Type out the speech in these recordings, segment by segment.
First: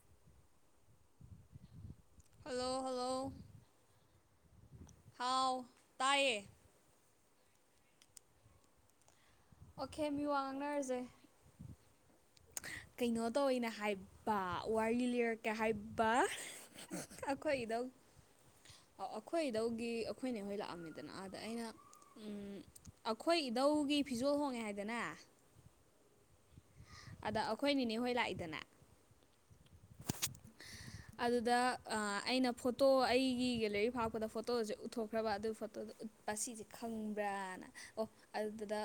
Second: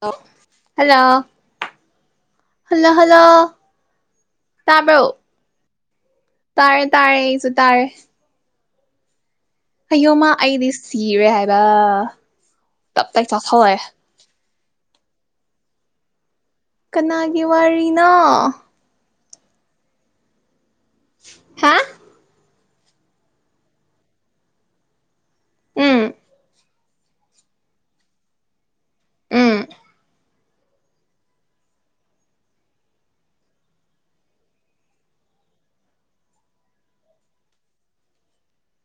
ꯂ hello hello hello ꯇꯕꯣ ꯍꯥꯎ ꯇꯥꯏꯌꯦ ꯇꯥꯔꯦ ꯇꯥꯔꯦ ꯑꯩꯁꯨ ꯇꯥꯔꯦ ꯑꯣꯀꯦ ꯃꯤ ꯍꯌꯡꯃ ꯋꯥ ꯑꯩꯗꯤ ꯉꯥꯡꯅꯔꯁꯦ ꯁꯤꯔꯦ ꯍꯥꯏꯕ ꯇꯞ ꯇꯥꯏ ꯀꯩꯅꯣ ꯇꯧꯋꯦꯅ ꯆꯥꯛꯊꯂꯛꯑꯦ ꯍꯥꯏꯕ ꯋꯥꯔꯤ ꯂꯤꯔꯛꯀꯦ ꯍꯥꯏꯕ ꯀꯅꯥꯒꯤ ꯋꯥꯔꯤꯅꯣ ꯑꯩꯈꯣꯏꯗꯧꯒꯤ ꯑꯩꯈꯣꯏꯅꯦꯍꯣꯏ ꯂꯥꯛꯑꯝꯃꯤꯗꯅ ꯑꯥꯗ ꯑꯩꯅ ꯍꯥ ꯑꯩꯈꯣꯏ ꯏꯙꯧꯒꯤ ꯐꯤꯖꯣꯜ ꯍꯣꯡꯉꯦ ꯍꯥꯏꯗꯅ ꯎꯝ ꯑꯗ ꯑꯩꯈꯣꯏ ꯅꯦ ꯍꯣꯏ ꯂꯥꯛꯏꯗꯅꯦ ꯎꯝ ꯑꯗꯨꯗ ꯑꯩꯅ ꯐꯣꯇꯣ ꯑꯩꯒꯤ ꯒꯦꯂꯔꯤ ꯐꯥꯎꯄꯗ ꯐꯣꯇꯣꯁꯦ ꯎꯠꯊꯣꯛꯈ꯭ꯔꯕ ꯑꯗꯨꯒꯤ ꯐꯣꯇꯣꯗ ꯎꯄ ꯁꯤꯁꯦ ꯈꯪꯕ꯭ꯔꯥꯅ ꯑꯣ ꯑꯗꯨꯗꯨꯗ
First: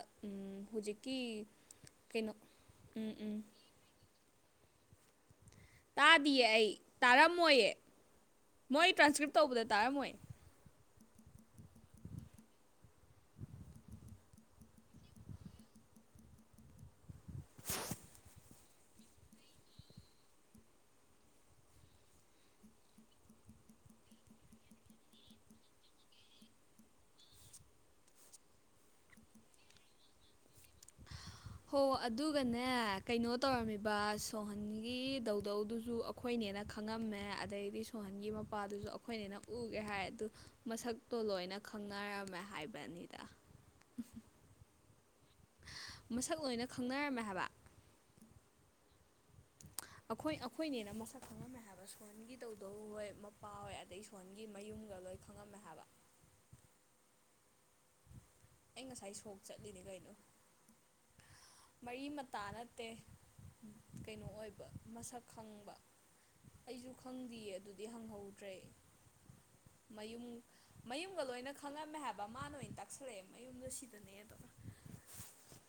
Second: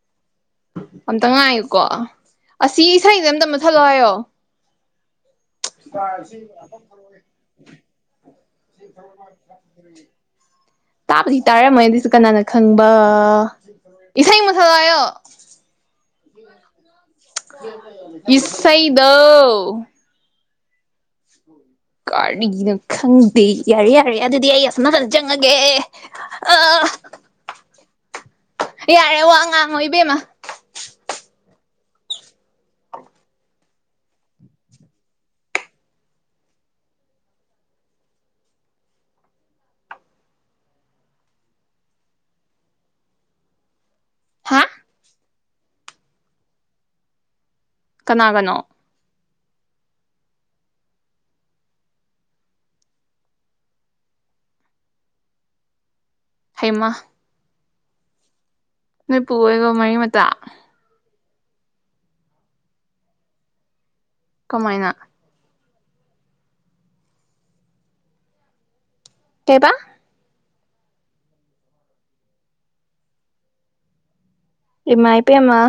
ꯑꯝꯇ ꯉꯥꯏꯌꯀꯣ ꯀꯩꯅꯣ ꯑꯁꯤ ꯎꯝ ꯏꯁꯩꯁ ꯎꯝ ꯑꯝꯇ ꯑꯃꯨ ꯊꯜꯂꯛꯑꯣ ꯍꯥꯏꯌꯣ ꯇꯥꯗꯤꯌꯦ ꯑꯩ ꯇꯥꯔꯝꯃꯣꯏꯌꯦ ꯃꯣꯏ ꯇ꯭ꯔꯥꯟꯁꯀ꯭ꯔꯤꯞ ꯇꯧꯕꯗ ꯇꯥꯔ ꯃꯣꯏ ꯇꯥꯕꯗꯤ ꯇꯥꯔꯝꯃꯣꯏ ꯑꯗꯨꯁꯨ ꯀꯅꯥꯅ ꯈꯪꯕ ꯏꯁꯩ ꯃꯁꯛ ꯍꯥꯏꯌꯣ ꯏꯩꯗ ꯀꯥꯔꯅꯤꯒꯤꯅꯣ ꯈꯪꯗꯦ ꯌꯥꯔꯦ ꯌꯥꯔꯦ ꯑꯗꯨꯗꯤ ꯑꯩ ꯑꯁꯝꯅ ꯈꯅ ꯆꯪꯉꯒꯦ [inaudible] ꯌꯥꯔꯦ ꯋꯥ ꯉꯥꯡꯉꯣꯏ ꯏꯕꯦꯝꯃ ꯍꯣ ꯑꯗꯨꯒꯅꯦ ꯀꯩꯅꯣ ꯇꯧꯔꯝꯃꯤꯕ ꯁꯣꯍꯟꯒꯤ ꯗꯧꯗꯧꯗꯨꯁꯨ ꯑꯩꯈꯣꯏꯅꯦꯅ ꯈꯪꯉꯝꯃꯦ ꯑꯗꯩꯗꯤ ꯁꯣꯍꯟꯒꯤ ꯃꯄꯥꯗꯨꯁꯨ ꯑꯩꯈꯣꯏꯅꯦꯅ ꯎꯒꯦ ꯍꯥꯏ ꯑꯗꯨ ꯃꯁꯛꯇꯣ ꯂꯣꯏꯅ ꯈꯪꯅꯔꯝꯃꯦ ꯍꯥꯏꯕꯅꯤꯗ ꯍꯥ ꯃꯁꯛ ꯂꯣꯏꯅ ꯈꯪꯅꯔꯝꯃꯦ ꯍꯥꯏꯕ ꯀꯅꯥ ꯀꯅꯣ ꯑꯩꯈꯣꯏ ꯑꯩꯈꯣꯏꯅꯦꯅ ꯃꯁꯛ ꯈꯪꯉꯝꯃꯦ ꯍꯥꯏꯕ ꯁꯣꯟꯒꯤ ꯇꯧꯗꯧꯍ‌ꯣꯏ ꯃꯄꯥꯍ‌ꯣꯏ ꯑꯗꯒꯤ ꯁꯣꯟꯒꯤ ꯃꯌꯨꯝ ꯒ ꯂꯣꯏ ꯈꯪꯉꯝꯃꯦ ꯍꯥꯏꯕ ꯍꯩꯃ ꯑꯩ ꯉꯁꯥꯏ ꯅꯨꯣꯏꯄꯨ ꯁꯣꯛ ꯑꯣꯏꯕ ꯆꯠꯂꯤꯅꯦ ꯃꯔꯤ ꯀꯩꯅꯣ ꯃꯇꯥ ꯃꯔꯤ ꯃꯇꯥ ꯅꯠꯇꯦ ꯀꯩꯅꯣ ꯑꯣꯏꯕ ꯀꯃꯥꯏꯅ ꯃꯁꯛ ꯈꯪꯕ ꯑꯩꯁꯨ ꯈꯪꯗꯦꯌꯦ ꯑꯗꯨꯗꯤ ꯍꯪꯍꯧꯗ꯭ꯔꯦ ꯀꯕ ꯃꯌꯨꯝ ꯃꯌꯨꯝꯒ ꯂꯣꯏꯅ ꯈꯪꯂꯝꯝꯃꯦ ꯍꯥꯏꯕ ꯃꯥꯅ ꯑꯣꯏꯅ ꯇꯛꯁꯂꯛꯑꯦ ꯃꯌꯨꯝꯗ ꯁꯤꯗꯅꯦ ꯑꯗꯨꯒ ꯏꯃ ꯏ ꯄꯃ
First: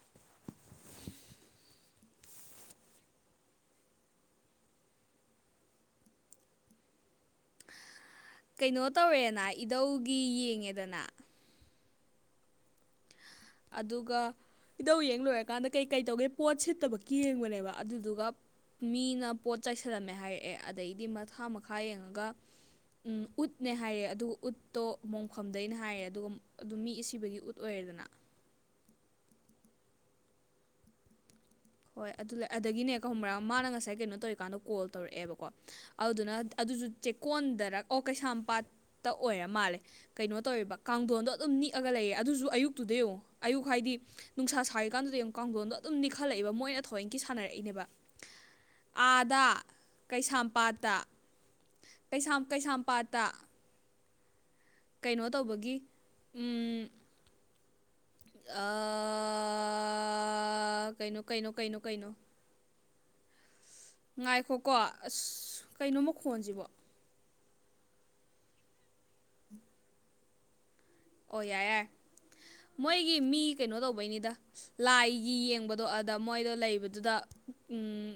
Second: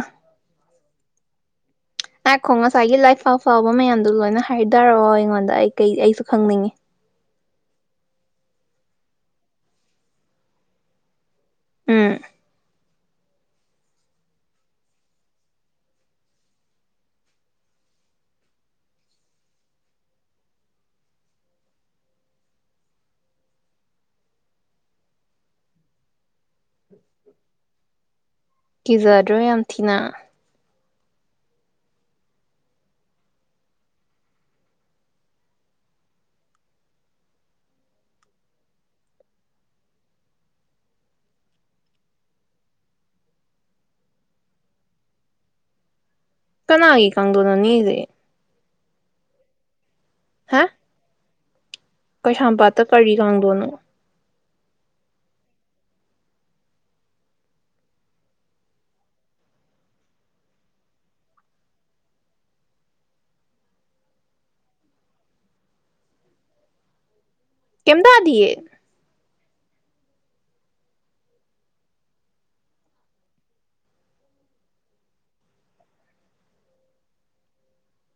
ꯍꯥꯏꯈꯣ ꯉꯁꯥꯏꯒꯤ ꯂꯥꯏꯐ ꯐꯕ ꯃꯌꯥꯝꯗꯣ ꯂꯣꯏꯅ ꯍꯥꯏ ꯇꯔꯑꯣ ꯑꯩꯉꯣꯟꯗ ꯑꯩ ꯀ ꯑꯩꯁꯨ ꯈꯪꯅꯤꯡꯉꯤ ꯀꯩꯅꯣ ꯇꯧꯔꯦꯅ ꯏꯙꯧꯒꯤ ꯌꯦꯡꯉꯦꯗꯅ ꯎꯝ ꯑꯗꯨꯗꯨꯒ ꯏꯙꯧ ꯌꯦꯡ ꯂꯣꯏꯔꯀꯥꯟꯗ ꯀꯩꯀꯩ ꯇꯧꯒꯦ ꯄꯣꯠ ꯁꯤꯠꯇꯕꯀꯤ ꯌꯦꯡꯕꯅꯦꯕ ꯑꯗꯨꯗꯨꯒ ꯃꯤꯅ ꯄꯣꯠ ꯆꯥꯏꯁꯜꯂꯝꯃꯦ ꯍꯥꯏꯔꯛꯑꯦ ꯑꯗꯩꯗꯤ ꯃꯈꯥ ꯃꯈꯥ ꯌꯦꯡꯉꯒ ꯎꯝ ꯎꯠꯅꯦ ꯍꯥꯏꯌꯦ ꯑꯗꯨꯒ ꯎꯠꯇꯣ ꯃꯣꯡꯐꯝꯗꯩꯅ ꯍꯥꯏꯌꯦ ꯑꯗꯨꯒ ꯑꯗꯨꯝ ꯃꯤ ꯁꯤꯕꯒꯤ ꯎꯠ ꯑꯣꯏꯔꯦ ꯑꯗꯨꯅ ꯀꯤꯖꯗ꯭ꯔꯣ ꯌꯥꯝ ꯊꯤꯅ ꯍꯣꯏ ꯑꯗꯨ ꯑꯗꯒꯤꯅꯦ ꯀ ꯍꯨꯝꯕꯔꯥꯡ ꯃꯥꯅ ꯉꯁꯥꯏ ꯀꯩꯅꯣ ꯇꯧꯔꯤꯀꯥꯟꯗ ꯀꯣꯜ ꯇꯧꯔꯛꯑꯦꯕꯀꯣ ꯑꯗꯨꯗꯨꯅ ꯑꯗꯨꯁꯨ ꯆꯦꯛꯀꯣꯟꯗꯔ ꯑꯣ ꯀꯩꯁꯥꯝꯄꯥꯠꯇ ꯑꯣꯏꯔ ꯃꯥꯜꯂꯦ ꯀꯩꯅꯣ ꯇꯧꯔꯤꯕ ꯀꯥꯡꯊꯣꯟꯗꯣ ꯑꯗꯨꯝ ꯅꯤꯛꯑꯒ ꯂꯩꯑꯌꯦ ꯑꯗꯨꯁꯨ ꯑꯌꯨꯛꯇꯨ ꯌꯦꯡꯨ ꯑꯌꯨꯛ ꯍꯥꯏꯗꯤ ꯅꯨꯡꯁꯥ ꯁꯥꯥꯏꯔꯤꯀꯥꯟꯗꯨꯗ ꯑꯃꯨꯛ ꯀꯥꯡꯊꯣꯟꯗꯣ ꯑꯗꯨꯝꯅꯤꯛꯈꯂꯛꯦ ꯀꯅꯥꯒꯤ ꯀꯪꯗꯅꯣꯅꯤꯁꯦ ꯑꯥꯗ ꯀꯩꯁꯥꯝꯄꯥꯠꯇ ꯀꯩꯁꯥꯝ ꯀꯩꯁꯥꯄꯥꯇ ꯀꯔꯤ ꯀꯩꯁꯥꯝꯄꯥꯠꯇ ꯀꯥꯡꯗ‌ꯣꯟꯅꯣ ꯀꯩꯅꯣ ꯇꯧꯕꯒꯤ ꯑ ꯀꯩꯅꯣ ꯀꯩꯅꯣ ꯀꯩꯅꯣ ꯀꯩꯅꯣ ꯉꯥꯏꯈꯣꯀꯣ ꯑꯁ ꯀꯩꯅꯣꯝꯃ ꯈꯣꯟꯁꯤꯕꯣ ꯀꯩꯝ ꯇꯥꯗꯤꯌꯦ ꯑꯣꯌꯥ ꯃꯣꯏꯒꯤ ꯃꯤ ꯀꯩꯅꯣ ꯇꯧꯕꯩꯅꯤꯗ ꯂꯥꯏꯒꯤ ꯌꯦꯡꯕꯗꯣ ꯑꯗ ꯃꯣꯏꯗꯣ ꯂꯩꯕꯗꯨꯗ ꯎꯝ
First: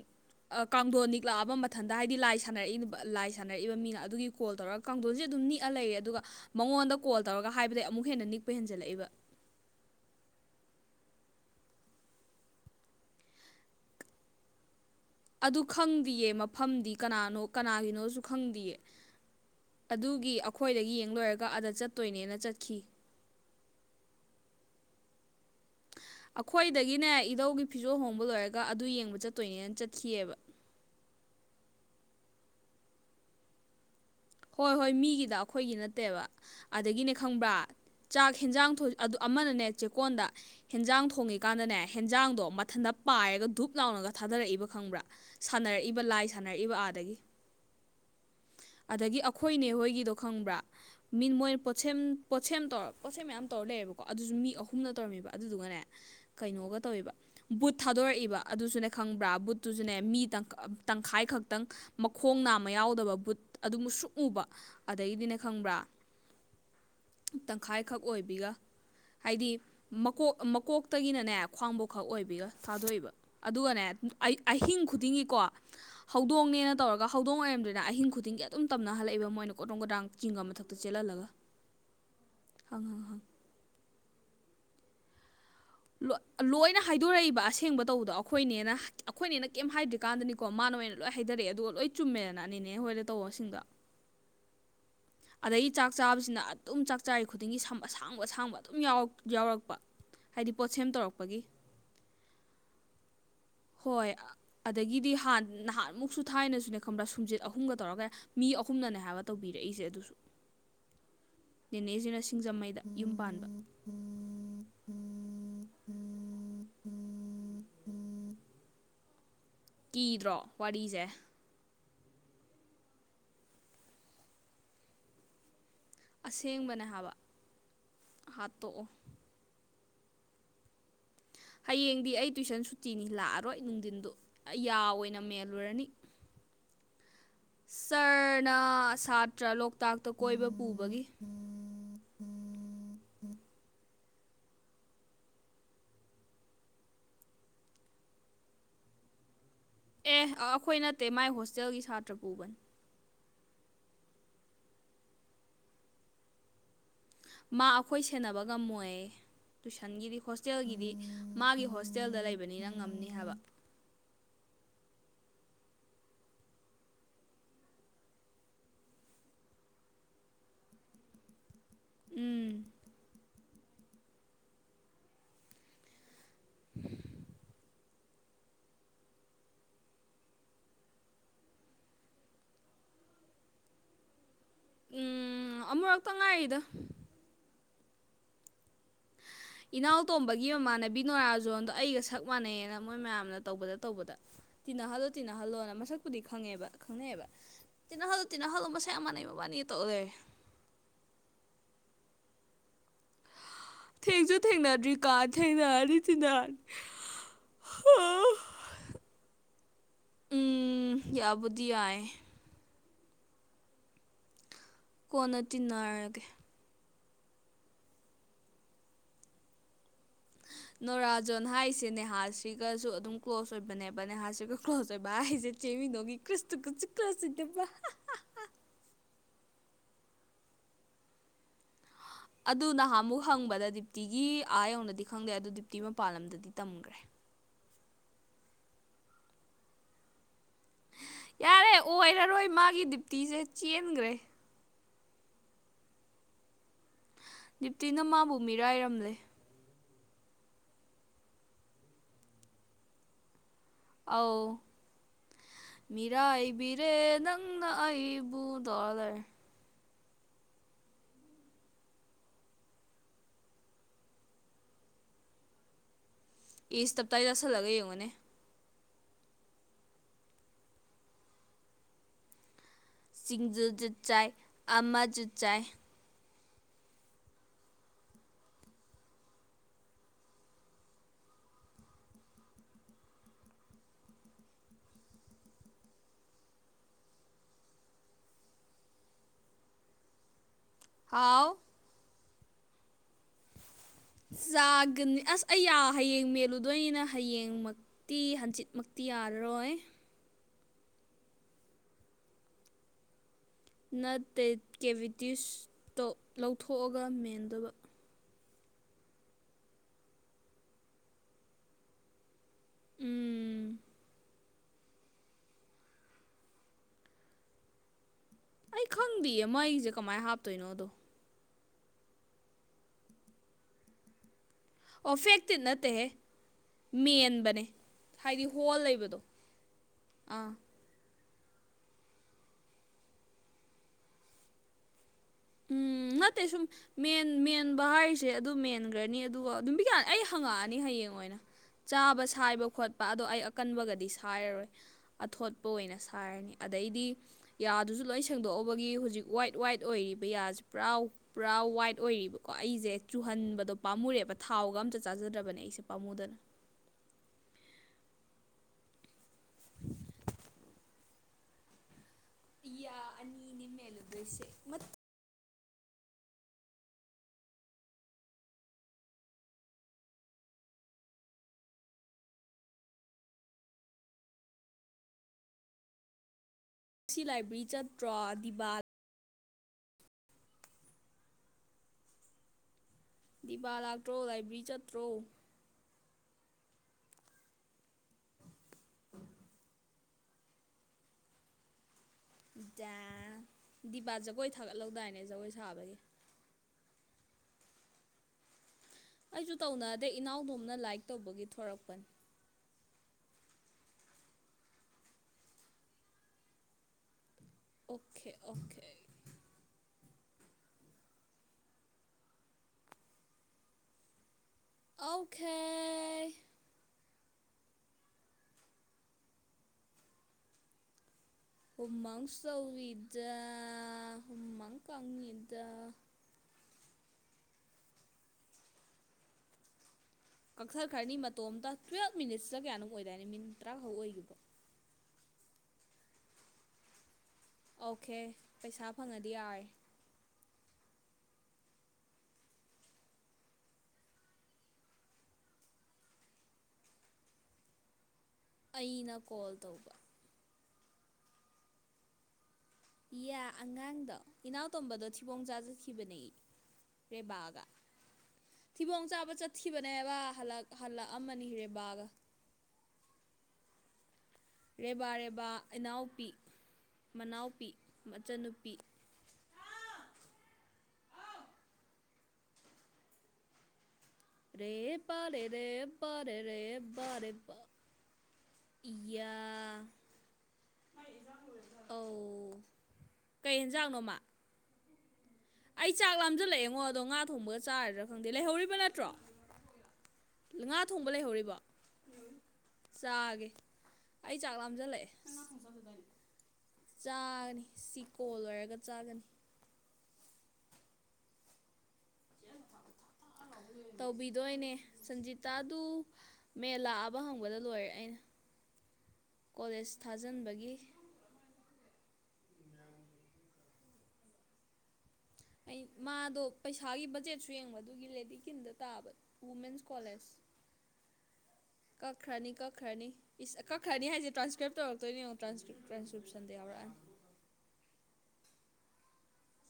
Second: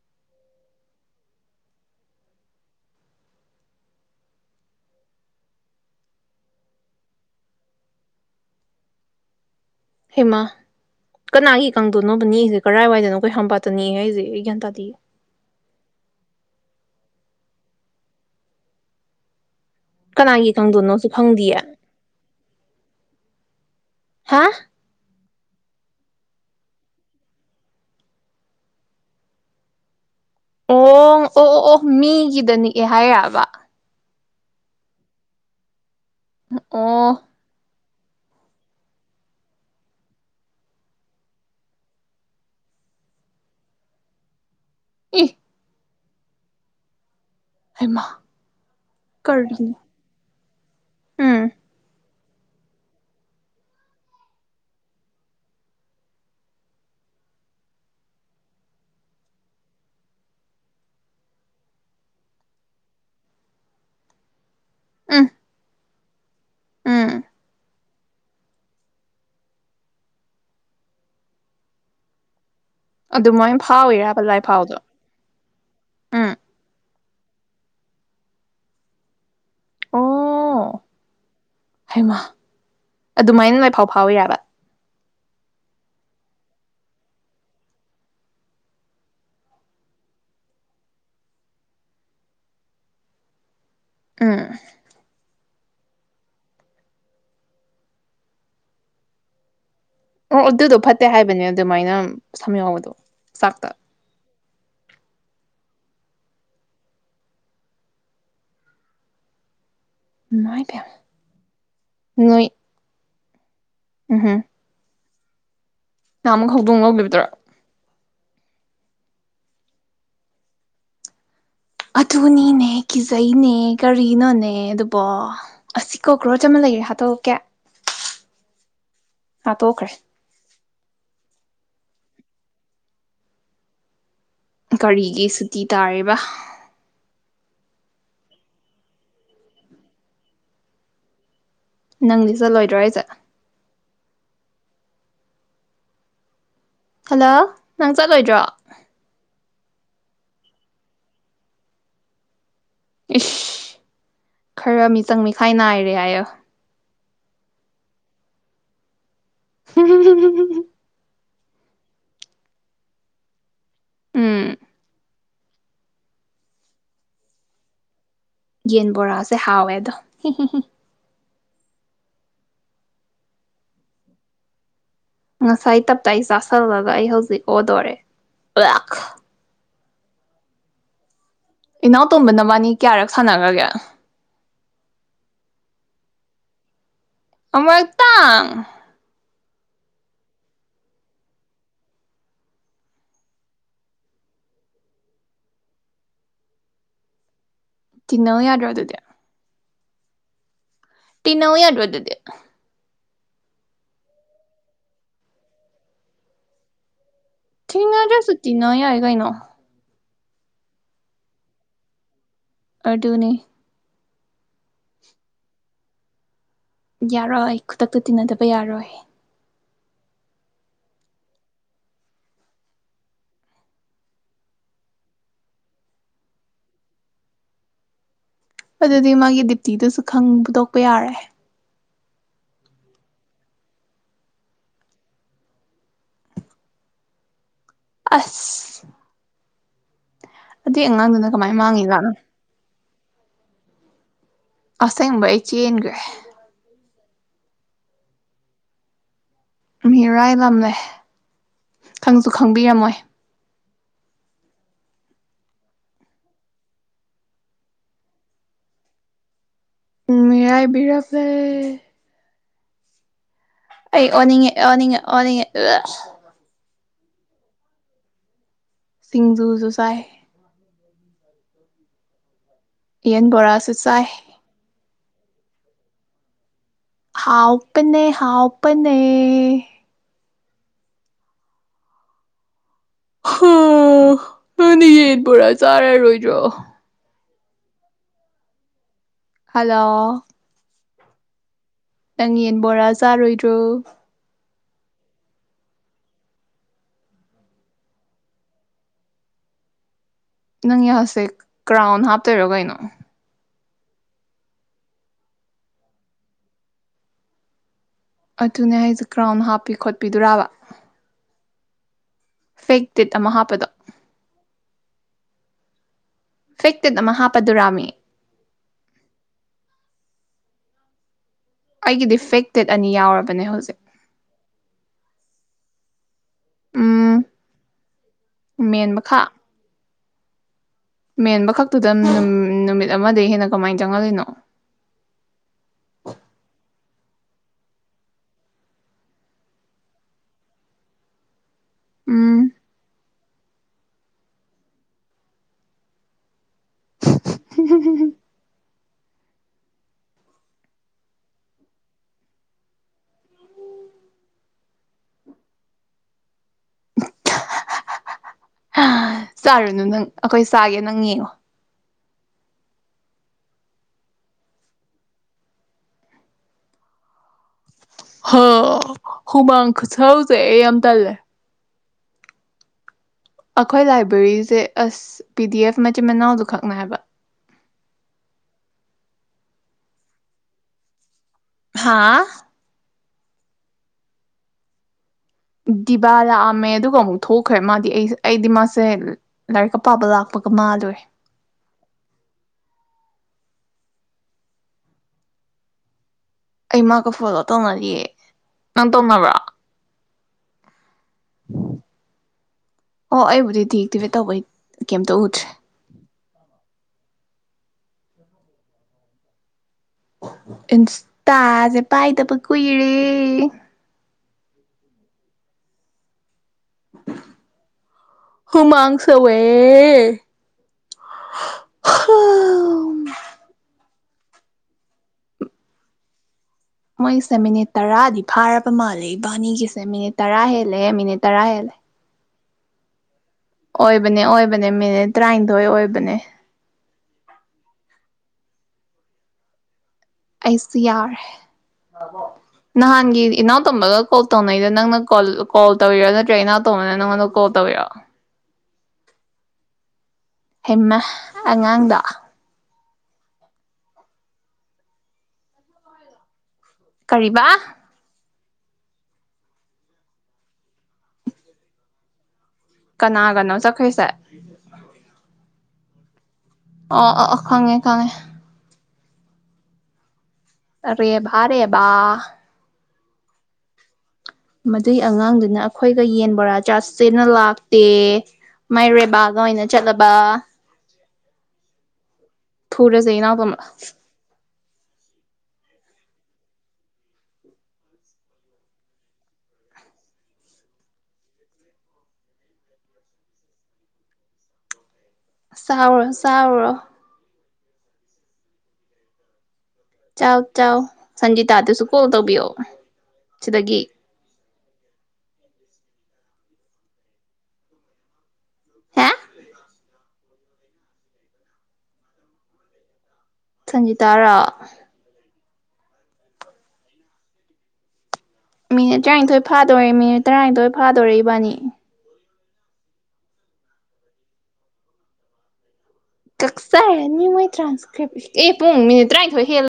ꯀꯥꯡꯊꯣꯟ ꯅꯤꯛꯂꯛꯑꯕ ꯃꯊꯟꯗ ꯍꯥꯏꯗꯤ ꯂꯥꯏ ꯁꯥꯟꯅꯔꯛꯏꯕ ꯂꯥꯏ ꯁꯥꯟꯅꯔꯛꯏꯕ ꯃꯤꯅ ꯑꯗꯨꯒꯤ ꯀꯣꯜ ꯇꯧꯔꯒ ꯀꯥꯡꯊꯣꯟꯁꯦ ꯑꯗꯨꯝ ꯅꯤꯛꯑ ꯂꯩꯔꯦ ꯑꯗꯨꯒ ꯃꯉꯣꯟꯗ ꯀꯣꯜ ꯇꯧꯔꯒ ꯍꯥꯏꯕꯗꯒꯤ ꯑꯃꯨꯛ ꯍꯦꯟꯅ ꯅꯤꯛꯄ ꯍꯦꯟꯖꯜꯂꯛꯏꯕ ꯍꯦꯃꯥ ꯀꯅꯥꯒꯤ ꯀꯪꯗꯧꯅꯣꯕꯅꯦ ꯑꯩꯁꯦ ꯀꯔꯥꯏꯋꯥꯏꯗꯅꯣꯈꯣꯏ ꯍꯝꯄꯥꯠꯇꯅꯤ ꯍꯥꯏꯁꯦ ꯑꯩ ꯒ꯭ꯌꯥꯟ ꯇꯥꯗꯦ ꯑꯗꯨ ꯈꯪꯗꯌꯦ ꯃꯐꯝꯗꯤ ꯀꯅꯥꯅꯣ ꯀꯅꯥꯒꯤꯅꯣꯁꯨ ꯈꯪꯗꯦꯌꯦ ꯑꯗꯨꯒꯤ ꯀꯅꯥꯒꯤ ꯑꯩꯈꯣꯏꯗꯒꯤ ꯀꯥꯡꯗꯣꯟꯅꯣꯁꯨ ꯌꯦꯡꯂ ꯂꯣꯏꯔꯒ ꯈꯪꯗꯤꯌꯦ ꯑꯗ ꯆꯠꯇꯣꯏꯅꯦꯅ ꯆꯠꯈꯤ ꯍꯥ ꯑꯩꯈꯣꯏꯗꯒꯤꯅꯦ ꯏꯙꯧꯒꯤ ꯐꯤꯖꯣꯜ ꯍꯣꯡꯕ ꯂꯣꯏꯔꯒ ꯑꯗꯨ ꯌꯦꯡꯕ ꯆꯠꯇꯣꯏꯅꯦꯅ ꯆꯠꯈꯤꯑꯕ ꯑꯣ ꯑꯣ ꯑꯣ ꯃꯤꯒꯤꯗꯅꯤꯛꯑ ꯍꯥꯏꯔꯛꯑꯕ ꯍꯣꯏ ꯍꯣꯏ ꯃꯤꯒꯤꯗ ꯑꯩꯈꯣꯏꯒꯤ ꯅꯠꯇꯦꯕ ꯑꯣ ꯑꯗꯒꯤꯅꯦ ꯈꯪꯕ꯭ꯔꯥ ꯆꯥꯛ ꯍꯦꯟꯖꯥꯡ ꯑꯗꯨ ꯑꯃꯅꯅꯦ ꯆꯦꯛꯀꯣꯟꯗ ꯍꯦꯟꯖꯥꯡ ꯊꯣꯡꯉꯤꯀꯥꯟꯗꯅꯦ ꯍꯦꯟꯖꯥꯡꯗꯣ ꯃꯊꯟꯇ ꯄꯥꯏꯔꯒ ꯙꯨꯞ ꯂꯥꯎꯅꯒ ꯊꯥꯗꯔꯛꯏꯕ ꯈꯪꯕ꯭ꯔꯥ ꯏ ꯁꯥꯟꯅꯔꯛꯏꯕ ꯂꯥꯏ ꯁꯥꯟꯅꯔꯛꯏꯕ ꯑꯥꯗꯒꯤ ꯑꯃ ꯑꯗꯒꯤ ꯑꯩꯈꯣꯏꯅꯦ ꯍꯣꯏꯒꯤꯗꯣ ꯈꯪꯕ꯭ꯔꯥ ꯃꯤ ꯎꯝ ꯃꯣꯏ ꯄꯣꯠꯁꯦꯝ ꯄꯣꯠꯁꯦꯝ ꯇꯧꯔ ꯄꯣꯠꯁꯦꯝ ꯃꯌꯥꯝ ꯇꯧꯔ ꯂꯩꯌꯦꯕꯀꯣ ꯑꯗꯨꯁꯨ ꯃꯤ ꯑꯍꯨꯝꯅ ꯇꯧꯔꯝꯃꯦꯕ ꯑꯗꯨꯗꯨꯒꯅꯦ ꯀꯩꯅꯣꯒ ꯇꯧꯋꯦꯕ ꯕꯨꯠ ꯊꯥꯗꯣꯔꯛꯏꯕ ꯑꯗꯨꯁꯨꯅꯦ ꯈꯪꯕ꯭ꯔꯥ ꯕꯨꯠꯇꯨꯁꯨꯅꯦ ꯃꯤ ꯇꯪꯈꯥꯏ ꯈꯛꯇꯪ ꯃꯈ ꯈꯣꯡ ꯅꯥꯝꯃ ꯌꯥꯎꯗꯕ ꯕꯨꯠ ꯑꯗꯨꯃ ꯁꯛꯎꯨꯕ ꯎꯝ ꯑꯗꯗꯒꯤꯗꯤꯅ ꯈꯪꯕ꯭ꯔꯥ ꯎꯝ ꯇꯪꯈ ꯈꯛ ꯑꯣꯏꯕꯤꯒ ꯍꯥꯏꯗꯤ ꯃꯀꯣꯛ ꯃꯀꯣꯛꯇꯒꯤꯅꯅꯦ ꯈ꯭ꯋꯥꯡꯕꯣꯛꯈꯛ ꯑꯣꯏꯕꯤꯒ ꯊꯥꯗꯣꯛꯏꯕ ꯑꯗꯨꯃꯥꯏꯅ ꯑꯗꯨꯒꯅꯦ ꯐꯥꯎꯋꯤꯔꯕ ꯂꯥꯏꯐꯥꯎꯗꯣ ꯑꯍꯤꯡ ꯈꯨꯗꯤꯡꯒꯤꯀꯣ ꯎꯝ ꯍꯧꯗꯣꯡꯅꯦꯅ ꯇꯧꯔꯒ ꯑꯗꯨꯒ ꯍꯧꯗꯣꯡ ꯑꯣꯏꯔꯝꯗꯣꯏꯅ ꯑꯍꯤꯡ ꯈꯨꯗꯤꯡꯒꯤ ꯑꯗꯨꯝ ꯇꯝꯅ ꯍꯜꯂꯛꯏꯕ ꯃꯣꯏꯅ ꯀꯣꯗꯣꯡ ꯀꯗꯥꯡ ꯆꯤꯡꯒ ꯃꯊꯛꯇ ꯑꯣ ꯆꯦꯜꯍꯜꯂꯒ ꯍꯩꯃ ꯍꯪ ꯍꯪ ꯍꯪ ꯑꯗꯨꯃꯥꯏꯅ ꯂꯥꯏꯐꯥꯎ ꯐꯥꯎꯋ ꯌꯥꯕ ꯂꯣꯏꯅ ꯍꯥꯏꯗꯣꯔꯛꯏꯕ ꯑꯁꯦꯡꯕ ꯇꯧꯕꯗꯣ ꯑꯩꯈꯣꯏꯅꯦꯅ ꯑꯩꯈꯣꯏꯅꯦꯅ ꯀꯩꯝ ꯍꯥꯏꯗ꯭ꯔꯤꯀꯥꯟꯗꯅꯤꯀꯣ ꯃꯥꯅ ꯅ ꯂꯣꯏ ꯍꯥꯏꯔꯛꯑꯦ ꯑꯗꯨꯒ ꯂꯣꯏ ꯆꯨꯝꯃꯦꯗꯅ ꯑꯅꯤꯅꯦ ꯍꯣꯏꯅ ꯇꯧꯕꯁꯤꯡꯣ ꯑꯥ ꯑꯗꯗꯒꯤ ꯆꯥꯛ ꯆꯥꯕꯁꯤꯅ ꯑꯗꯨꯝ ꯆꯥꯛ ꯆꯥꯔꯤ ꯈꯨꯗꯤꯡꯒꯤ ꯑꯁꯥꯡꯕ ꯑꯁꯥꯡꯕ ꯑꯗꯨꯝ ꯌꯥꯎꯔꯛꯄ ꯑꯣ ꯍꯥꯏꯗꯤ ꯑꯗꯨꯗꯣ ꯄꯣꯠꯁꯦꯝ ꯐꯠꯇꯦ ꯇꯧꯔꯛꯄꯒꯤ ꯍꯥꯏꯕꯅꯦ ꯑꯗꯨꯃꯥꯏꯅ ꯁꯝ ꯌꯥꯕꯗꯣ ꯆꯥꯛꯇ ꯍꯣꯏ ꯑꯗꯒꯤꯗꯤ ꯍꯥꯟ ꯅꯍꯥꯟꯃꯨꯛꯁꯨ ꯊꯥꯏꯅꯁꯨꯅꯦ ꯈꯪꯕ꯭ꯔꯥ ꯁꯨꯝꯆꯠ ꯑꯍꯨꯝꯒ ꯇꯧꯔꯒ ꯃꯤ ꯑꯍꯨꯝ ꯁꯅꯅꯦ ꯍꯥꯏꯕ ꯇꯧꯕꯤꯔꯛꯏꯁꯦ ꯑꯗꯨꯁꯨ ꯏꯃꯥꯏ ꯄꯦꯝꯃ ꯅꯦꯅꯦꯁꯤꯅ ꯁꯤꯡꯖꯃꯩꯗ ꯌꯨꯝ ꯄꯥꯟꯕ ꯎꯝ ꯍꯝ ꯅꯍꯥꯟ ꯑꯃꯨꯛ ꯍꯧꯗꯣꯡ ꯉꯧꯈꯤꯕꯗꯨꯔꯥ ꯀꯤꯗ꯭ꯔꯣ ꯋꯥꯔꯤꯁꯦ ꯑꯗꯨꯅꯤꯅꯦ ꯀꯤꯖꯩꯅꯦ ꯀꯔꯤꯅꯣꯅꯦ ꯑꯗꯨꯕꯣ ꯑꯁꯤ ꯀꯣꯀ꯭ꯔꯣꯆ ꯑꯃ ꯂꯩꯔꯦ ꯑꯁꯦꯡꯕꯅꯦ ꯍꯥꯏꯕ ꯍꯥꯠꯇꯣꯛꯀꯦ ꯍꯥꯠꯇꯣꯛꯑꯣ ꯍꯥꯠꯇꯣꯛꯈ꯭ꯔꯦ ꯍꯌꯦꯡꯗꯤ ꯑꯩ ꯇꯨꯏꯁꯟ ꯁꯨꯇꯤꯅꯤ ꯂꯥꯛꯑꯔꯣꯏ ꯅꯨꯡꯊꯤꯟꯗꯨ ꯀꯔꯤꯒꯤ ꯁꯨꯇꯤ ꯇꯥꯔꯤꯕ ꯁꯥꯔꯅ ꯁꯥꯇ꯭ꯔ ꯂꯣꯛꯇꯥꯛꯇ ꯀꯣꯏꯕ ꯄꯨꯕꯒꯤ ꯅꯪꯗꯤ ꯆꯠꯂꯣꯏꯗ꯭ꯔꯣ ꯑꯩꯁꯦ ꯍꯜꯂꯣ ꯅꯪ ꯆꯠꯂꯣꯏꯗ꯭ꯔꯣ ꯑꯦ ꯑꯩꯈꯣꯏ ꯅꯠꯇꯦ ꯃꯥꯏ ꯍꯣꯁꯇꯦꯜꯒꯤ ꯁꯥꯇ꯭ꯔ ꯄꯨꯕꯅꯤ ꯏꯁ ꯈꯔ ꯃꯤꯆꯪ ꯃꯤꯈꯥꯏ ꯅꯥꯏꯔꯦ ꯑꯌ ꯃꯥ ꯑꯩꯈꯣꯏ ꯁꯦꯟꯅꯕ ꯉꯝꯃꯣꯏ ꯇꯨꯏꯁꯟꯒꯤꯗꯤ ꯍꯣꯁꯇꯦꯜꯒꯤꯗꯤ ꯃꯥꯒꯤ ꯍꯣꯁꯇꯦꯜꯗ ꯂꯩꯕꯅꯤꯅꯪ ꯉꯝꯅꯤ ꯍꯥꯏꯕ ꯎꯝ ꯌꯦꯟ ꯕꯣꯔꯥꯁꯦ ꯍꯥꯎꯋꯦ ꯑꯗꯣ ꯎꯝ ꯉꯁꯥꯏ ꯇꯞꯇ ꯑꯩ ꯆꯥꯥꯁꯜꯂꯒ ꯑꯩ ꯍꯧꯖꯤꯛ ꯑꯣꯗꯣꯔꯦ ꯏꯅꯥꯎꯇꯣꯝꯕꯅ ꯃꯥꯅꯤ ꯀꯌꯥꯔꯛ ꯁꯥꯟꯅꯈ꯭ꯔꯒꯦ ꯎꯝ ꯑꯃꯛ ꯋꯥꯛꯇ ꯉ ꯏꯗ ꯑꯃꯛꯇꯥꯡ ꯏꯅꯥꯎ ꯇꯣꯝꯕꯒꯤ ꯃꯃꯥꯟꯅꯕꯤ ꯅꯣꯔꯥꯖꯣꯟꯗꯣ ꯑꯩꯒ ꯁꯛ ꯃꯥꯟꯅꯩꯌꯦꯅ ꯃꯣꯏ ꯃꯌꯥꯝꯅ ꯇꯧꯕꯗ ꯇꯧꯕꯗ ꯇꯤꯟꯅꯍꯜꯂꯣ ꯇꯤꯟꯅꯍꯜꯂꯣꯅ ꯃꯁꯛꯄꯨꯗꯤ ꯈꯪꯉꯦꯕ ꯈꯪꯅꯩꯌꯦꯕ ꯇꯤꯜꯍꯜꯂꯣ ꯇꯤꯟꯅꯧ ꯇꯤꯜꯅꯍꯜꯂꯣ ꯌꯥꯗ꯭ꯔꯣ ꯃꯁꯦ ꯑꯗꯨꯗꯤ ꯃꯥꯟꯅꯩ ꯃꯕꯥꯅꯤ ꯌꯦ ꯇꯣꯛꯂꯦ ꯇꯤꯤꯟꯎ ꯌꯥꯝꯗꯕꯗꯗꯤꯦ ꯊꯦꯡꯁꯨ ꯊꯦꯡꯅꯗ꯭ꯔꯤꯀꯥ ꯊꯦꯡꯅꯔꯤꯁꯤꯅ ꯊꯅꯗꯁꯨꯇꯤꯅ ꯌꯥꯏ ꯀꯥꯏꯩꯅꯣ ꯎꯝ ꯌꯥꯕꯨꯗꯤ ꯌꯥꯑ ꯑꯗꯨꯅꯦ ꯀꯣꯟꯅ ꯇꯤꯟꯅꯔꯒꯦ ꯌꯥꯔꯣꯏ ꯑꯩ ꯈꯨꯗꯛꯇ ꯇꯤꯟꯅꯗꯕ ꯌꯥꯔꯣꯏ ꯎ ꯅꯣꯔꯥꯖꯣꯟ ꯍꯥꯏꯔꯤꯁꯦ ꯅꯦꯍꯥꯁꯤꯒꯁꯨ ꯑꯗꯨꯝ ꯀ꯭ꯂꯣꯁ ꯑꯣꯏꯕꯅꯦꯕ ꯅꯦꯍꯥꯁꯤꯒ ꯀ꯭ꯂꯣꯁ ꯑꯣꯏꯕ ꯍꯥꯏꯔꯤꯁꯦ ꯆ ꯅꯨꯃꯤꯗꯤ ꯀ꯭ꯔꯤꯨ ꯀ ꯆ ꯀ꯭ꯔꯁꯤꯠꯇꯦꯕ ꯑꯗꯨꯗꯤ ꯃꯥꯒꯤ ꯗꯤꯞꯇꯤꯗꯨꯁꯨ ꯈꯪ ꯄꯨꯗꯣꯛꯄ ꯌꯥꯔꯦ ꯑꯗꯨ ꯅꯍꯥꯟꯃꯨꯛ ꯍꯪꯕꯗ ꯗꯤꯞꯇꯤꯒꯤ ꯑꯥ ꯌꯧꯅꯗꯤ ꯈꯪꯗꯦ ꯑꯗꯨ ꯗꯤꯞꯇꯤ ꯃꯄꯥꯜ ꯂꯝꯗꯗꯤ ꯇꯝꯈ꯭ꯔꯦ [unintelligible] ꯑꯁ ꯑꯇꯩ ꯑꯉꯥꯡꯗꯨꯅ ꯀꯃꯥꯏꯅ ꯃꯥꯡꯉꯤꯖꯥꯠꯅꯣ ꯇꯤꯖꯦ ꯆ ꯌꯦꯅꯒ꯭ꯔꯦ ꯑꯁꯦꯡꯕ ꯑꯩ ꯆꯦꯟꯈ꯭ꯔꯦ ꯗꯤꯞꯇꯤꯅ ꯃꯥꯕꯨ ꯃꯤꯔꯥꯏꯔꯝꯂꯦ ꯃꯤꯔꯥꯏ ꯂꯝꯅꯦ ꯈꯪꯁꯨ ꯈꯪꯕꯤꯔꯝꯃꯣꯏ ꯑꯧ ꯃꯤꯔꯥꯏꯕꯤꯔꯦ ꯅꯪꯅ ꯑꯩꯕꯨ ꯇꯧꯔ ꯂꯩꯔꯦ ꯃꯤꯔꯥꯏꯕꯤꯔꯛꯂꯦ ꯑꯩ ꯑꯣꯅꯤꯡꯉꯦ ꯑꯣꯅꯤꯡꯉꯦ ꯑꯣꯅꯤꯡꯉꯦ ꯏꯁ ꯇꯞꯇꯥꯢ ꯆꯥꯁꯤꯜꯂꯒ ꯌꯦꯡꯉꯨꯅꯦ ꯁꯤꯡꯖꯨꯁꯨ ꯆꯥꯏ ꯌꯦꯟ ꯁꯤꯡꯖꯨ ꯕꯣꯔꯥꯁꯨ ꯖꯨ ꯆꯥꯏ ꯆꯥꯢ ꯑꯃꯖꯨ ꯆꯥꯢ ꯍꯥꯎ ꯄꯅꯦ ꯍꯥꯎ ꯄꯅꯦ ꯅꯣꯢꯅꯤ ꯌꯦꯟ ꯄꯨꯔꯥꯒ ꯆꯥꯔꯔꯣꯏꯗ꯭ꯔꯣ ꯍꯜꯂꯣ ꯍꯥꯎ ꯅꯪ ꯌꯦꯟ ꯕꯣꯔꯥ ꯆꯥꯔꯣꯏꯗ꯭ꯔꯣ ꯆꯥꯒꯅꯤ ꯑꯁ ꯑꯩꯌꯥ ꯍꯌꯦꯡ ꯃꯦꯜꯂꯨꯗꯣꯏꯅꯤꯅ ꯍꯌꯦꯡꯃꯛꯇꯤ ꯍꯟꯆꯤꯠꯃꯛꯇꯤ ꯌꯥ ꯔꯣꯏ ꯅꯪ ꯌꯥꯍꯧꯁꯦ ꯀ꯭ꯔꯥꯎꯟ ꯍꯥꯞꯇꯣꯏꯔꯣ ꯀꯩꯅꯣ ꯅꯠꯇ ꯀꯦꯚꯤꯇꯤꯁꯇꯣ ꯂꯧꯊꯣꯛꯑꯒ ꯃꯦꯟꯗꯣꯢꯕ ꯑꯗꯨꯅꯦ ꯑꯩꯁ ꯀ꯭ꯔꯥꯎꯟ ꯍꯥꯞꯄꯤ ꯈꯣꯠꯄꯤꯗꯨꯔꯕ ꯐꯦꯛ ꯇꯤꯠ ꯑꯃ ꯎꯝ ꯍꯥꯞꯄꯗꯣ ꯐꯦꯛꯇꯤꯠ ꯑꯃ ꯍꯥꯞꯄꯗꯨꯔꯥꯝꯃꯤ ꯑꯩ ꯈꯪꯗꯦꯌꯦ ꯃꯩꯁꯦ ꯀꯃꯥꯏꯅ ꯍꯥꯞꯇꯣꯏꯅꯣꯗꯣ ꯑꯩꯒꯤꯗꯤ ꯐꯦꯛꯇꯦꯠ ꯑꯅꯤ ꯌꯥꯎꯔꯕꯅꯦ ꯍꯧꯖꯤꯛ ꯑꯣ ꯐꯦꯛꯇꯤꯠ ꯅꯠꯇꯦꯍꯦ ꯎꯝ ꯃꯦꯟꯕꯅꯦ ꯍꯥꯏꯗꯤ ꯍꯣꯜ ꯃꯦꯟꯕ ꯂꯩꯕꯗꯣ ꯈꯥ ꯑꯥ ꯃꯦꯟꯕ ꯈꯛꯇꯗ ꯅꯨꯃꯤꯠ ꯑꯃꯗꯒꯤ ꯍꯦꯟꯅ ꯀꯃꯥꯏ ꯆꯪꯍꯜꯂꯤꯅꯣ ꯎꯝ ꯅꯠꯇꯦ ꯁꯨꯝ ꯃꯦꯟ ꯃꯦꯟꯕ ꯍꯥꯏꯁꯦ ꯑꯗꯨꯝ ꯃꯦꯟꯈ꯭ꯔꯅꯤ ꯑꯗꯨꯒ ꯑꯗꯨꯝ ꯅꯨꯃꯤꯠ ꯑꯩ ꯍꯪ ꯉꯥꯛꯑꯅꯤ ꯍꯌꯦꯡ ꯑꯣꯏꯅ ꯆꯥꯕ ꯎꯝ ꯁꯥꯏꯕ ꯈꯣꯠꯄ ꯑꯗꯣ ꯑꯩ ꯑꯀꯟꯕꯒꯗꯤ ꯁꯥꯏꯔꯔꯣꯏ ꯑꯊꯣꯠꯄ ꯑꯣꯏꯅ ꯁꯥꯢꯔꯅꯤ ꯑꯗꯩꯗꯤ ꯌꯥꯗꯨꯁꯨ ꯂꯣꯏ ꯁꯦꯡꯗꯣꯛꯑꯣꯕꯒꯤ ꯍꯧꯖꯤꯛ ꯋꯥꯏꯠ ꯋꯥꯏꯠ ꯑꯣꯏꯔꯤ ꯕ ꯌꯥꯁꯦ ꯄꯨꯔꯥ ꯄꯨꯔꯥ ꯋꯥꯏꯠ ꯑꯣꯏꯔꯤꯕꯀꯣ ꯑꯩꯁꯦ ꯆꯨꯍꯟꯕꯗꯣ ꯄꯥꯝꯃꯨꯔꯦꯕ ꯊꯥꯎꯒ ꯑꯝꯇ ꯆꯥ ꯆꯥꯖꯗ꯭ꯔꯕꯅꯦ ꯑꯩꯁꯦ ꯄꯥꯝꯃꯨꯗꯅ ꯆꯥꯔꯨꯅꯨ ꯅꯪ ꯑꯈꯣꯏ ꯆꯥꯒꯦ ꯅꯪ ꯌꯦꯡꯉꯣ ꯏꯌꯥ ꯑꯅꯤꯅꯦ ꯃꯦꯟꯂꯨꯗꯣꯢꯁꯦ ꯃꯠ ꯍꯣ ꯍꯨꯃꯥꯡ ꯈꯨꯁꯧꯁꯦ ꯑꯩ ꯌꯥꯝ ꯇꯜꯂꯦ ꯑꯈꯣꯏ ꯂꯥꯏꯕ꯭ꯔꯦꯔꯤꯁꯦ ꯑꯁ ꯄꯤ ꯗꯤ ꯑꯦꯐ ꯃꯆꯤꯟ ꯃꯅꯥꯎꯗꯨ ꯈꯛ ꯉꯁꯤ ꯂꯥꯏꯕ꯭ꯔꯦꯔꯤ ꯆꯠꯇ꯭ꯔꯣ ꯗꯤꯕꯥꯜ ꯍꯥꯥ ꯗꯤꯕꯥ ꯂꯥꯛꯇ꯭ꯔꯣ ꯂꯥꯏꯕ꯭ꯔꯦꯔꯤ ꯆꯠꯇ꯭ꯔꯣ ꯗꯤꯕꯥ ꯂꯥꯛꯑꯝꯃꯦ ꯑꯗꯨꯒ ꯑꯃꯨꯛ ꯊꯣꯛꯈ꯭ꯔꯦ ꯃꯥꯗꯤ ꯑꯩ ꯑꯩꯗꯤ ꯃꯥꯁꯦ ꯂꯥꯏꯔꯤꯛꯀ ꯄꯥꯕ ꯂꯥꯛꯄ ꯑꯃꯥꯜꯂꯣꯏ ꯗꯥ ꯗꯤꯕꯥ ꯖꯒꯣꯏ ꯊꯥꯒꯠꯍꯧꯗꯥꯏꯅꯦ ꯖꯒꯣꯏ ꯁꯥꯕꯒꯤ ꯑꯩ ꯃꯒ ꯐꯣꯂꯣ ꯇꯧꯅꯔꯤꯌꯦ ꯅꯪ ꯇꯧꯅꯕ꯭ꯔꯣ ꯑꯩꯁꯨ ꯇꯧꯅꯗꯦ ꯏꯅꯥꯎ ꯅꯣꯝꯅ ꯂꯥꯏꯛ ꯇꯧꯕꯒꯤ ꯊꯣꯔꯛꯄꯅꯤ ꯑꯣ ꯑꯩꯕꯨꯗꯤꯗꯤ ꯑꯦꯛꯇꯤꯚꯦꯠ ꯇꯧꯕꯩ ꯀꯩꯝꯇ ꯎꯗ꯭ꯔꯦ ꯑꯣꯀꯦ ꯑꯣꯀꯦ ꯏꯟꯁꯇꯥꯁꯦ ꯄꯥꯏꯗꯕ ꯀꯨꯏꯔꯦ ꯑꯧꯈꯦ ꯍꯨꯃꯥꯡ ꯁꯧꯋꯦ ꯑꯦ ꯑꯣ ꯃꯥꯡꯁꯋꯤꯗ ꯑꯝꯇ ꯇꯗꯦ ꯃꯣꯏꯁꯦ ꯃꯤꯅꯤꯠ ꯇꯔꯥꯗꯤ ꯐꯥꯔꯕ ꯃꯥꯜꯂꯦ ꯏꯕꯥꯅꯤꯒꯤꯁꯦ ꯃꯤꯅꯤꯠ ꯇꯔꯥ ꯀꯛꯊꯠ ꯍꯦꯜꯂꯦ ꯈꯔꯅꯤ ꯃꯤꯅꯤꯠ ꯇꯔꯥ ꯃꯇꯣꯝꯇ ꯍꯦꯜꯂꯦ ꯇꯨꯋꯦꯜꯞ ꯃꯤꯅꯤꯠꯁꯇ ꯀꯌꯥꯃꯨꯛ ꯑꯣꯏꯗ ꯑꯣꯏꯕꯅꯦ ꯑꯣꯏꯕꯅꯦ ꯃꯤꯅꯤꯠ ꯇꯔꯥꯅꯤꯊꯣꯏ ꯑꯣꯏꯕꯅꯦ ꯑꯣꯀꯦ ꯄꯩꯁꯥ ꯐꯪꯉꯗꯤ ꯌꯥꯔꯦ ꯑꯩꯁꯨꯌꯥꯔꯦ ꯇꯗꯦ ꯅꯍꯥꯟꯒꯤ ꯏꯅꯥꯎ ꯇꯣꯝꯕꯒ ꯀꯣꯜ ꯇꯧꯅꯩꯗ ꯅꯪꯅ ꯀꯣꯜ ꯇꯧꯕꯤꯔꯣ ꯅꯠꯇ꯭ꯔꯒ ꯏꯅꯥꯎ ꯇꯝꯕꯅ ꯅꯪꯉꯣꯟꯗ ꯀꯣꯜ ꯇꯕꯔ ꯑꯩꯅ ꯀꯣꯜ ꯇꯧꯕ ꯍꯃ ꯑꯉꯥꯡꯗꯣ ꯏ ꯑꯉꯥꯡꯗꯣ ꯏꯅꯥꯎꯇꯣꯝꯕꯗꯣ ꯊꯤꯕꯣꯡ ꯆꯥꯖꯈꯤꯕꯅꯦ ꯔꯦ ꯀꯔꯤꯕ ꯒ ꯊꯤꯕꯣꯡ ꯆꯥꯕ ꯆꯠꯈꯤꯕꯅꯦꯕ ꯍꯜꯂꯛꯑꯃ ꯍꯔꯦꯕꯥꯒ ꯀꯅꯥ ꯀꯅꯣ ꯆꯠꯈꯩꯁꯦ ꯔꯦꯕꯥ ꯔꯦꯕꯥ ꯏꯅꯥꯎꯄꯤ ꯑ ꯑ ꯑ ꯃꯅꯥꯎꯄꯤ ꯈꯪꯉꯦ ꯈꯪꯉꯦ ꯃꯆꯟꯅꯨꯄꯤ ꯑꯦꯕ ꯔꯦꯕꯕꯥ ꯃꯗꯨꯏ ꯔꯦꯄꯥ ꯑꯉꯥꯡꯗꯨꯅ ꯑꯩꯈꯣꯏꯒ ꯔꯦꯔꯦꯄꯥ ꯌꯦꯟ ꯕꯣꯔꯥ ꯔꯦꯔꯦꯄꯥ ꯆꯥꯁꯦꯅ ꯔꯦꯄꯥ ꯂꯥꯛꯇꯦ ꯏꯌꯥ ꯃꯥꯏꯔꯦꯕꯒ ꯑꯣꯏꯅ ꯆꯠꯂꯕ ꯑꯧ ꯐꯨꯔꯁꯦ ꯀꯩ ꯏꯅꯥꯎꯇꯣꯝꯕ ꯌꯦꯟꯖꯥꯡꯅꯣꯃ ꯑꯩ ꯆꯥꯛ ꯂꯥꯝꯖꯜꯂꯛꯑꯦꯉꯣ ꯑꯗꯣ ꯉꯥ ꯊꯣꯡꯕꯒ ꯆꯥꯔꯗ꯭ꯔꯥ ꯈꯪꯗꯦ ꯂꯩꯍꯧꯔꯤꯕ ꯅꯠꯇ꯭ꯔꯣ ꯉꯥ ꯊꯣꯡꯕ ꯂꯩꯍꯧꯔꯤꯕ ꯆꯥꯒꯦ ꯑꯩ ꯆꯥꯛ ꯂꯥꯝꯁꯤꯜꯂꯛꯑꯦ ꯆꯋ ꯆꯥꯎ ꯁꯤꯀꯣ ꯂꯣꯏꯔꯒ ꯆꯥꯒꯅꯤ ꯆꯥꯎ ꯆꯥꯎ ꯁꯪꯒꯤꯇꯥꯗꯨꯁꯨ ꯀꯣꯜ ꯇꯧꯕꯤꯌꯑꯣ ꯁꯤꯗꯒꯤ ꯑꯗꯨꯗꯣꯏꯅꯦ ꯁꯟꯖꯤꯇꯥꯗꯨ ꯃꯦ ꯂꯥꯛꯑꯕ ꯍꯪꯕꯗ ꯂꯣꯏꯔꯦ ꯑꯩꯅ ꯍꯦ ꯀꯂꯦꯖ ꯊꯥꯖꯟꯕꯒꯤ ꯁꯟꯖꯤ ꯇꯥꯔꯣ ꯑꯩ ꯃꯥꯗꯣ ꯄꯩꯁꯥꯒꯤ ꯕꯖꯦꯠꯁꯨ ꯌꯦꯡꯕꯗꯨꯒꯤ ꯂꯩꯗꯤ ꯃꯤꯅꯤꯠ ꯇꯔꯥꯅꯤꯊꯣꯏ ꯐꯥꯗꯣꯔꯦ ꯃꯤꯅꯤꯠ ꯇꯔꯥꯅꯤꯊꯣꯏ ꯐꯥꯗꯣꯔꯦ ꯏꯕꯥꯅꯤ ꯀꯛꯈ꯭ꯔꯅꯤ ꯀꯛꯈ꯭ꯔꯅꯤ ꯏꯁ ꯀꯛꯈ꯭ꯔꯅꯤ ꯍꯥꯏꯁꯦ ꯇ꯭ꯔꯥꯟꯁꯀ꯭ꯔꯥꯏꯞ ꯇꯧꯔꯛꯇꯣꯏꯅꯦ ꯌꯦꯉ ꯇ꯭ꯔꯥꯟꯁꯀ꯭ꯔꯤꯞ ꯀꯛꯆꯥꯏꯔꯅꯤ ꯃꯣꯏ ꯇ꯭ꯔꯥꯟꯁꯀ꯭ꯔꯤꯞ ꯑꯦ ꯄꯨꯡ ꯃꯤꯅꯤꯠ ꯇꯔꯥꯅꯤꯊꯣꯏ ꯍꯦꯜꯂꯦ